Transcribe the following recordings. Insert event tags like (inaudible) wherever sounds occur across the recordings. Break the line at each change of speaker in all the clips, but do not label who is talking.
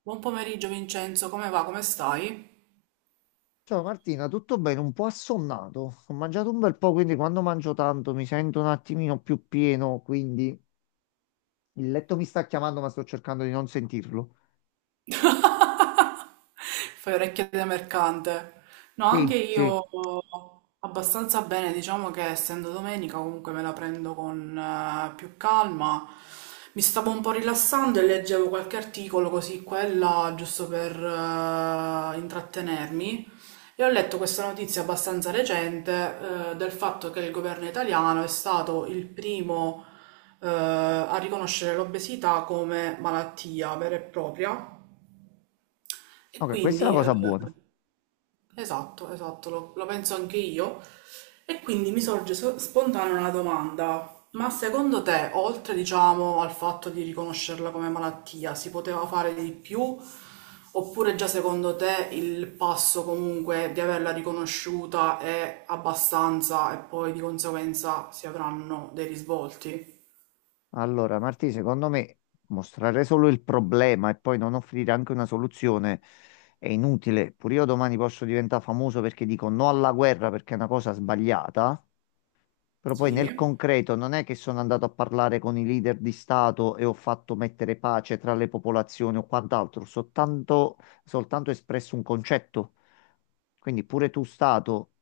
Buon pomeriggio Vincenzo, come va? Come stai?
Ciao Martina, tutto bene? Un po' assonnato. Ho mangiato un bel po', quindi quando mangio tanto mi sento un attimino più pieno, quindi il letto mi sta chiamando, ma sto cercando di non sentirlo.
(laughs) Fai orecchie da mercante. No,
Sì,
anche
sì.
io abbastanza bene, diciamo che essendo domenica comunque me la prendo con più calma. Mi stavo un po' rilassando e leggevo qualche articolo così quella, giusto per intrattenermi. E ho letto questa notizia abbastanza recente, del fatto che il governo italiano è stato il primo a riconoscere l'obesità come malattia vera e propria e
Ok, questa è
quindi,
una
eh,
cosa buona.
esatto, esatto, lo penso anche io. E quindi mi sorge spontanea una domanda. Ma secondo te, oltre, diciamo, al fatto di riconoscerla come malattia, si poteva fare di più? Oppure già secondo te il passo comunque di averla riconosciuta è abbastanza e poi di conseguenza si avranno dei risvolti?
Allora, Martina, secondo me mostrare solo il problema e poi non offrire anche una soluzione è inutile. Pure io domani posso diventare famoso perché dico no alla guerra perché è una cosa sbagliata. Però poi
Sì.
nel concreto non è che sono andato a parlare con i leader di Stato e ho fatto mettere pace tra le popolazioni o quant'altro, soltanto espresso un concetto. Quindi pure tu, Stato,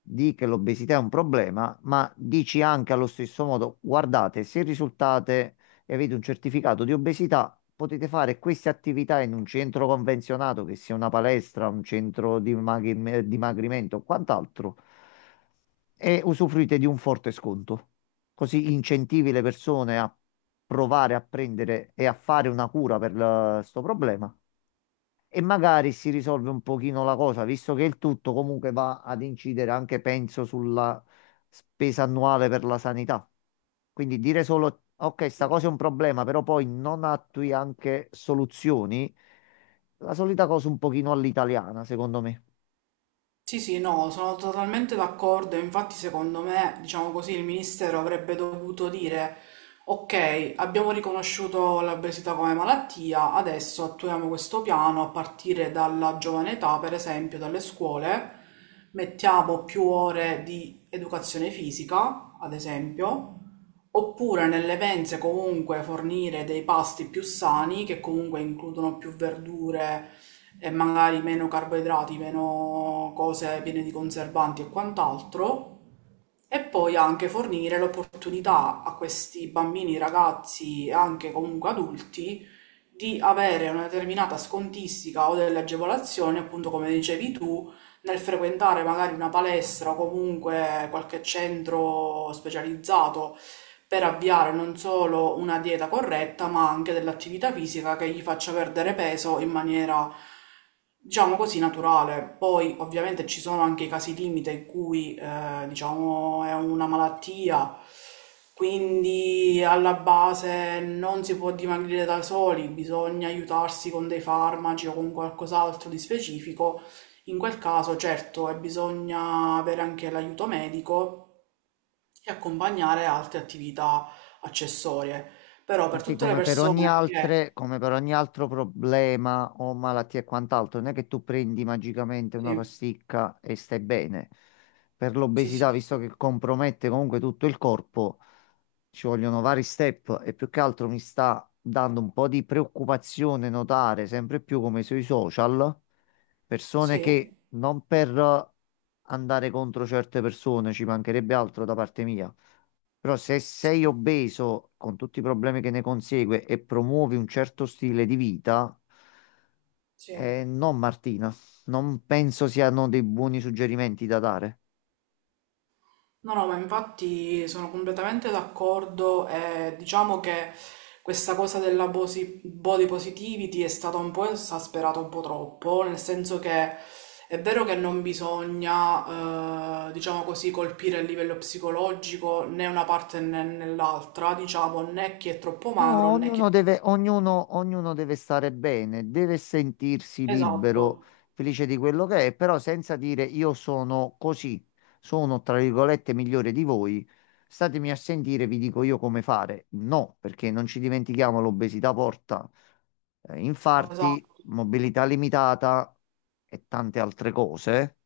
di che l'obesità è un problema, ma dici anche allo stesso modo, guardate, se risultate e avete un certificato di obesità, potete fare queste attività in un centro convenzionato, che sia una palestra, un centro di dimagrimento o quant'altro, e usufruite di un forte sconto. Così incentivi le persone a provare a prendere e a fare una cura per questo problema e magari si risolve un pochino la cosa, visto che il tutto comunque va ad incidere anche, penso, sulla spesa annuale per la sanità. Quindi dire solo, ok, sta cosa è un problema, però poi non attui anche soluzioni, la solita cosa un pochino all'italiana, secondo me.
Sì, sì, no, sono totalmente d'accordo. Infatti, secondo me, diciamo così, il ministero avrebbe dovuto dire: ok, abbiamo riconosciuto l'obesità come malattia, adesso attuiamo questo piano a partire dalla giovane età, per esempio, dalle scuole. Mettiamo più ore di educazione fisica, ad esempio, oppure nelle mense comunque fornire dei pasti più sani che comunque includono più verdure e magari meno carboidrati, meno cose piene di conservanti e quant'altro. E poi anche fornire l'opportunità a questi bambini, ragazzi e anche comunque adulti di avere una determinata scontistica o delle agevolazioni, appunto come dicevi tu, nel frequentare magari una palestra o comunque qualche centro specializzato per avviare non solo una dieta corretta, ma anche dell'attività fisica che gli faccia perdere peso in maniera, diciamo così, naturale. Poi ovviamente ci sono anche i casi limite in cui, diciamo, è una malattia, quindi alla base non si può dimagrire da soli, bisogna aiutarsi con dei farmaci o con qualcos'altro di specifico. In quel caso, certo, e bisogna avere anche l'aiuto medico e accompagnare altre attività accessorie. Però per
Marti,
tutte le persone che...
come per ogni altro problema o malattia e quant'altro, non è che tu prendi magicamente
Sì,
una pasticca e stai bene. Per
sì, sì,
l'obesità,
sì,
visto che compromette comunque tutto il corpo, ci vogliono vari step e più che altro mi sta dando un po' di preoccupazione notare sempre più come sui social persone
sì,
che non per andare contro certe persone, ci mancherebbe altro da parte mia. Però se sei
sì,
obeso, con tutti i problemi che ne consegue, e promuovi un certo stile di vita,
sì.
no, Martina, non penso siano dei buoni suggerimenti da dare.
No, no, ma infatti sono completamente d'accordo e diciamo che questa cosa della body positivity è stata un po' esasperata un po' troppo, nel senso che è vero che non bisogna, diciamo così, colpire a livello psicologico né una parte né nell'altra, diciamo, né chi è troppo magro
No,
né chi è troppo...
ognuno deve stare bene, deve sentirsi
Esatto,
libero, felice di quello che è, però senza dire io sono così, sono tra virgolette migliore di voi, statemi a sentire, vi dico io come fare. No, perché non ci dimentichiamo, l'obesità porta infarti,
esatto.
mobilità limitata e tante altre cose.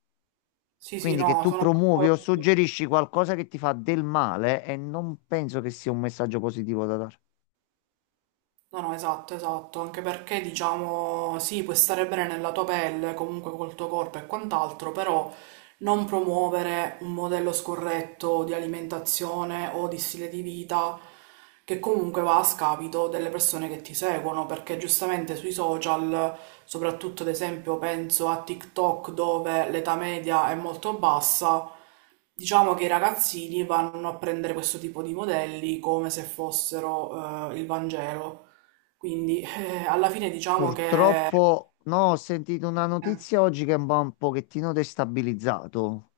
Sì, sì,
Quindi che
no,
tu
sono
promuovi o
d'accordo.
suggerisci qualcosa che ti fa del male e non penso che sia un messaggio positivo da dare.
No, no, esatto, esatto, anche perché diciamo sì, puoi stare bene nella tua pelle, comunque col tuo corpo e quant'altro, però non promuovere un modello scorretto di alimentazione o di stile di vita che comunque va a scapito delle persone che ti seguono, perché giustamente sui social, soprattutto ad esempio penso a TikTok dove l'età media è molto bassa. Diciamo che i ragazzini vanno a prendere questo tipo di modelli come se fossero il Vangelo. Quindi alla fine diciamo che,
Purtroppo, no, ho sentito una
eh,
notizia oggi che mi ha un pochettino destabilizzato.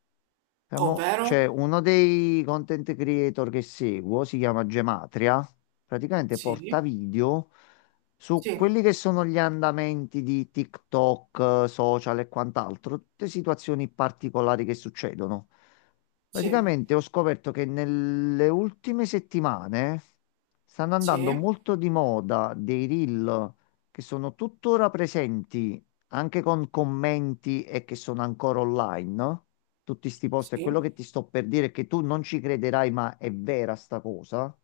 ovvero,
C'è uno dei content creator che seguo, si chiama Gematria, praticamente
sì,
porta video su
sì,
quelli che sono gli andamenti di TikTok, social e quant'altro, tutte situazioni particolari che succedono.
sì,
Praticamente ho scoperto che nelle ultime settimane stanno andando
sì,
molto di moda dei reel che sono tuttora presenti anche con commenti e che sono ancora online tutti sti posti. E quello
sì,
che ti sto per dire è che tu non ci crederai, ma è vera sta cosa.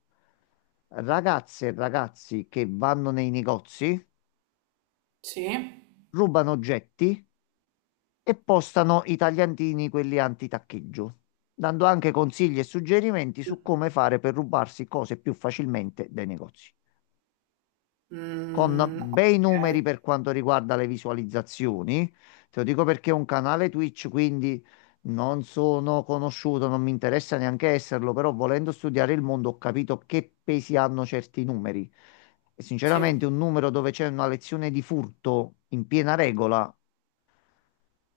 Ragazze e ragazzi che vanno nei negozi,
sì,
rubano oggetti e postano i tagliantini, quelli anti-taccheggio, dando anche consigli e suggerimenti su come fare per rubarsi cose più facilmente dai negozi, con
mm,
bei
ok,
numeri per quanto riguarda le visualizzazioni. Te lo dico perché è un canale Twitch, quindi non sono conosciuto, non mi interessa neanche esserlo, però volendo studiare il mondo ho capito che pesi hanno certi numeri. E
sì,
sinceramente un numero dove c'è una lezione di furto in piena regola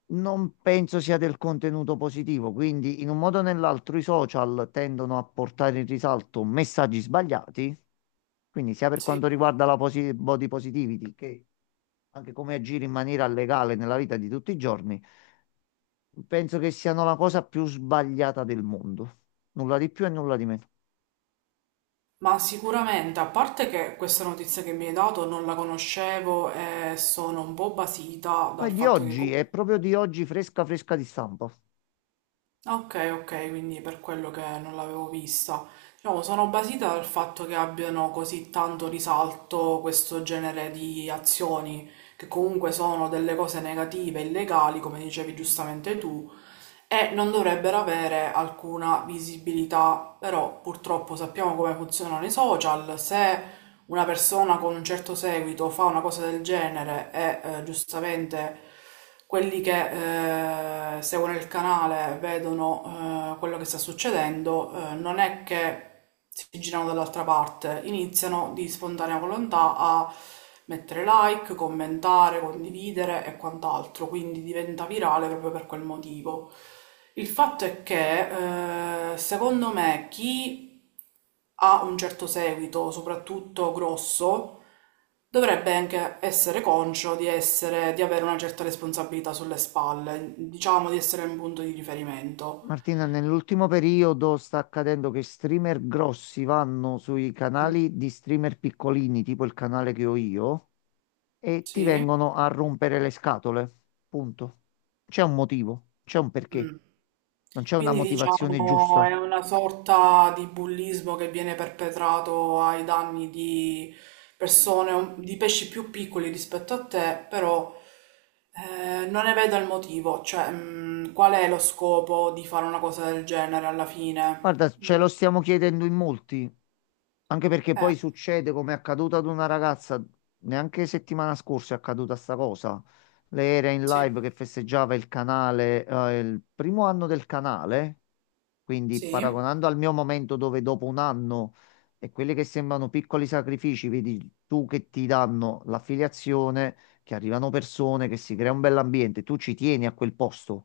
non penso sia del contenuto positivo, quindi in un modo o nell'altro i social tendono a portare in risalto messaggi sbagliati, quindi sia per quanto
sì.
riguarda la body positivity che anche come agire in maniera legale nella vita di tutti i giorni, penso che siano la cosa più sbagliata del mondo. Nulla di più e nulla di meno.
Ma sicuramente, a parte che questa notizia che mi hai dato non la conoscevo e sono un po' basita
Ma
dal
è di
fatto che
oggi,
comunque
è proprio di oggi fresca fresca di stampa.
ok, ok, quindi per quello che non l'avevo vista. Diciamo, sono basita dal fatto che abbiano così tanto risalto questo genere di azioni, che comunque sono delle cose negative, illegali, come dicevi giustamente tu, e non dovrebbero avere alcuna visibilità. Però purtroppo sappiamo come funzionano i social, se una persona con un certo seguito fa una cosa del genere e giustamente quelli che seguono il canale vedono quello che sta succedendo, non è che si girano dall'altra parte, iniziano di spontanea volontà a mettere like, commentare, condividere e quant'altro, quindi diventa virale proprio per quel motivo. Il fatto è che, secondo me, chi ha un certo seguito, soprattutto grosso, dovrebbe anche essere conscio di essere, di avere una certa responsabilità sulle spalle, diciamo di essere un punto di riferimento.
Martina, nell'ultimo periodo sta accadendo che streamer grossi vanno sui
Mm.
canali di streamer piccolini, tipo il canale che ho io, e ti
Sì.
vengono a rompere le scatole. Punto. C'è un motivo, c'è un perché.
Mm.
Non c'è una
Quindi
motivazione
diciamo è
giusta.
una sorta di bullismo che viene perpetrato ai danni di persone, di pesci più piccoli rispetto a te, però non ne vedo il motivo, cioè qual è lo scopo di fare una cosa del genere alla
Guarda,
fine?
ce
Mm,
lo stiamo chiedendo in molti, anche perché
eh,
poi succede come è accaduto ad una ragazza, neanche settimana scorsa è accaduta sta cosa. Lei era in
sì,
live che festeggiava il canale, il primo anno del canale, quindi
sì,
paragonando al mio momento dove dopo un anno e quelli che sembrano piccoli sacrifici, vedi tu che ti danno l'affiliazione, che arrivano persone, che si crea un bell'ambiente, tu ci tieni a quel posto.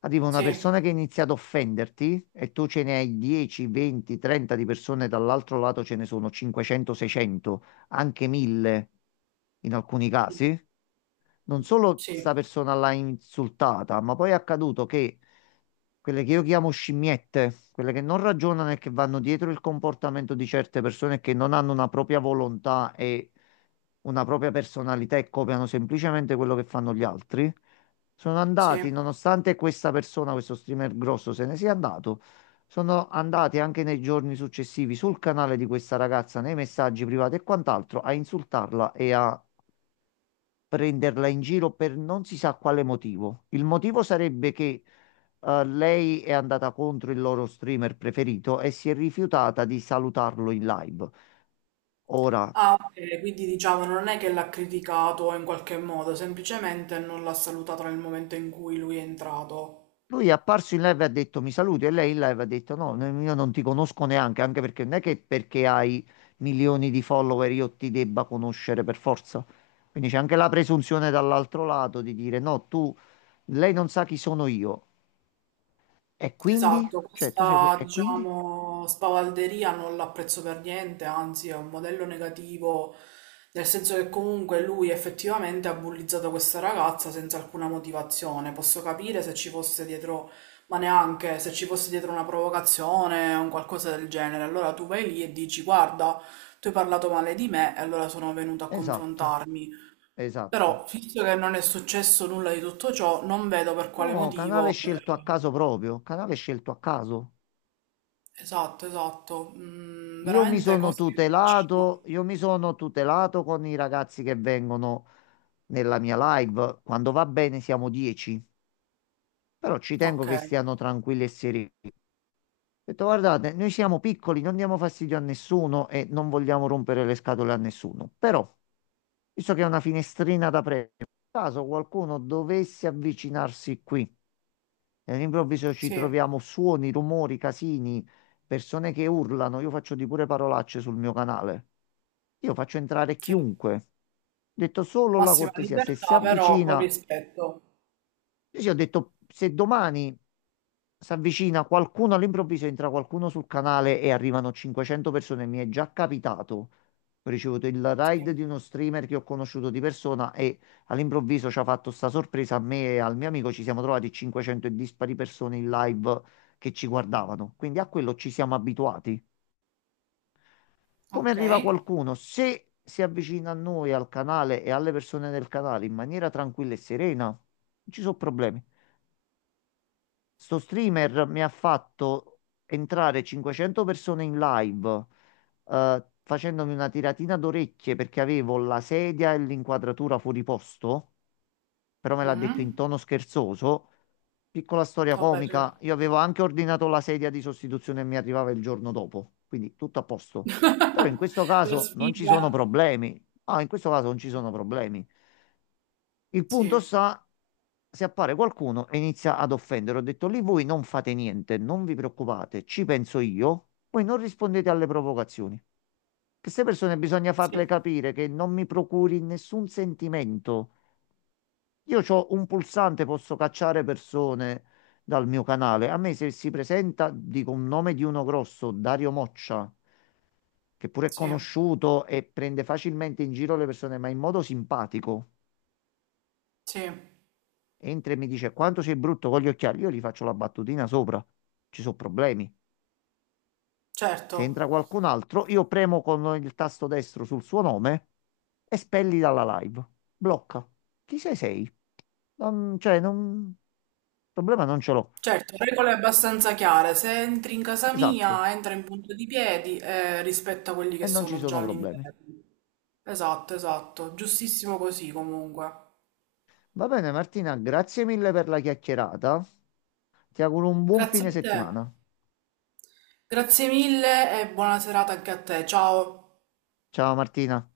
Arriva una
sì,
persona che ha iniziato a offenderti e tu ce ne hai 10, 20, 30 di persone, dall'altro lato ce ne sono 500, 600, anche 1000 in alcuni
mm,
casi, non solo sta
sì,
persona l'ha insultata, ma poi è accaduto che quelle che io chiamo scimmiette, quelle che non ragionano e che vanno dietro il comportamento di certe persone che non hanno una propria volontà e una propria personalità e copiano semplicemente quello che fanno gli altri, sono andati,
sì.
nonostante questa persona, questo streamer grosso, se ne sia andato. Sono andati anche nei giorni successivi sul canale di questa ragazza, nei messaggi privati e quant'altro, a insultarla e a prenderla in giro per non si sa quale motivo. Il motivo sarebbe che lei è andata contro il loro streamer preferito e si è rifiutata di salutarlo in live. Ora,
Ah, ok, quindi diciamo non è che l'ha criticato in qualche modo, semplicemente non l'ha salutato nel momento in cui lui è entrato.
lui è apparso in live e ha detto mi saluti e lei in live ha detto no, io non ti conosco neanche, anche perché non è che perché hai milioni di follower io ti debba conoscere per forza. Quindi c'è anche la presunzione dall'altro lato di dire no, tu, lei non sa chi sono io. E quindi?
Esatto,
Cioè,
questa
E quindi?
diciamo spavalderia non l'apprezzo per niente, anzi è un modello negativo, nel senso che comunque lui effettivamente ha bullizzato questa ragazza senza alcuna motivazione. Posso capire se ci fosse dietro, ma neanche se ci fosse dietro una provocazione o un qualcosa del genere. Allora tu vai lì e dici: guarda, tu hai parlato male di me e allora sono venuto a
Esatto,
confrontarmi.
esatto.
Però, visto che non è successo nulla di tutto ciò, non vedo per quale
No, canale
motivo.
scelto a caso proprio, canale scelto a caso.
Esatto, esatto. Mm, veramente cose che vi lasciano.
Io mi sono tutelato con i ragazzi che vengono nella mia live. Quando va bene siamo 10, però ci tengo
Ok,
che stiano tranquilli e sereni. Ho detto, guardate, noi siamo piccoli, non diamo fastidio a nessuno e non vogliamo rompere le scatole a nessuno. Però, visto che è una finestrina da premio, caso qualcuno dovesse avvicinarsi qui e all'improvviso ci
sì,
troviamo suoni, rumori, casini, persone che urlano. Io faccio di pure parolacce sul mio canale. Io faccio entrare
sì.
chiunque. Ho detto solo la
Massima
cortesia, se si
libertà, però con
avvicina
rispetto.
ho detto, se domani si avvicina qualcuno all'improvviso, entra qualcuno sul canale e arrivano 500 persone, mi è già capitato. Ho ricevuto il ride
Sì.
di uno streamer che ho conosciuto di persona e all'improvviso ci ha fatto sta sorpresa a me e al mio amico. Ci siamo trovati 500 e dispari persone in live che ci guardavano. Quindi a quello ci siamo abituati. Come
Ok.
arriva qualcuno? Se si avvicina a noi, al canale e alle persone del canale in maniera tranquilla e serena, non ci sono problemi. Sto streamer mi ha fatto entrare 500 persone in live, facendomi una tiratina d'orecchie perché avevo la sedia e l'inquadratura fuori posto, però me l'ha detto in
Mhm.
tono scherzoso. Piccola storia
Vabbè,
comica,
certo.
io avevo anche ordinato la sedia di sostituzione e mi arrivava il giorno dopo, quindi tutto a posto.
(laughs)
Però in questo
La
caso non ci
sfiga.
sono problemi. Ah, in questo caso non ci sono problemi. Il punto
Sì,
sta, se appare qualcuno e inizia ad offendere, ho detto lì voi non fate niente, non vi preoccupate, ci penso io, voi non rispondete alle provocazioni. Che queste persone bisogna farle
sì,
capire che non mi procuri nessun sentimento. Io ho un pulsante, posso cacciare persone dal mio canale. A me se si presenta, dico un nome di uno grosso, Dario Moccia, che pure è
sì,
conosciuto e prende facilmente in giro le persone, ma in modo simpatico,
sì.
entra e mi dice quanto sei brutto con gli occhiali, io gli faccio la battutina sopra, ci sono problemi.
Certo.
Se entra qualcun altro, io premo con il tasto destro sul suo nome e spelli dalla live. Blocca. Chi sei sei? Non, cioè, non... problema non ce l'ho.
Certo, regole abbastanza chiare. Se entri in casa
Esatto.
mia, entra in punta di piedi e rispetta quelli
E
che
non ci
sono già
sono problemi.
all'interno. Esatto, esatto. Giustissimo così comunque.
Va bene, Martina, grazie mille per la chiacchierata. Ti auguro un buon
Grazie
fine
a te,
settimana.
grazie mille e buona serata anche a te, ciao.
Ciao Martina.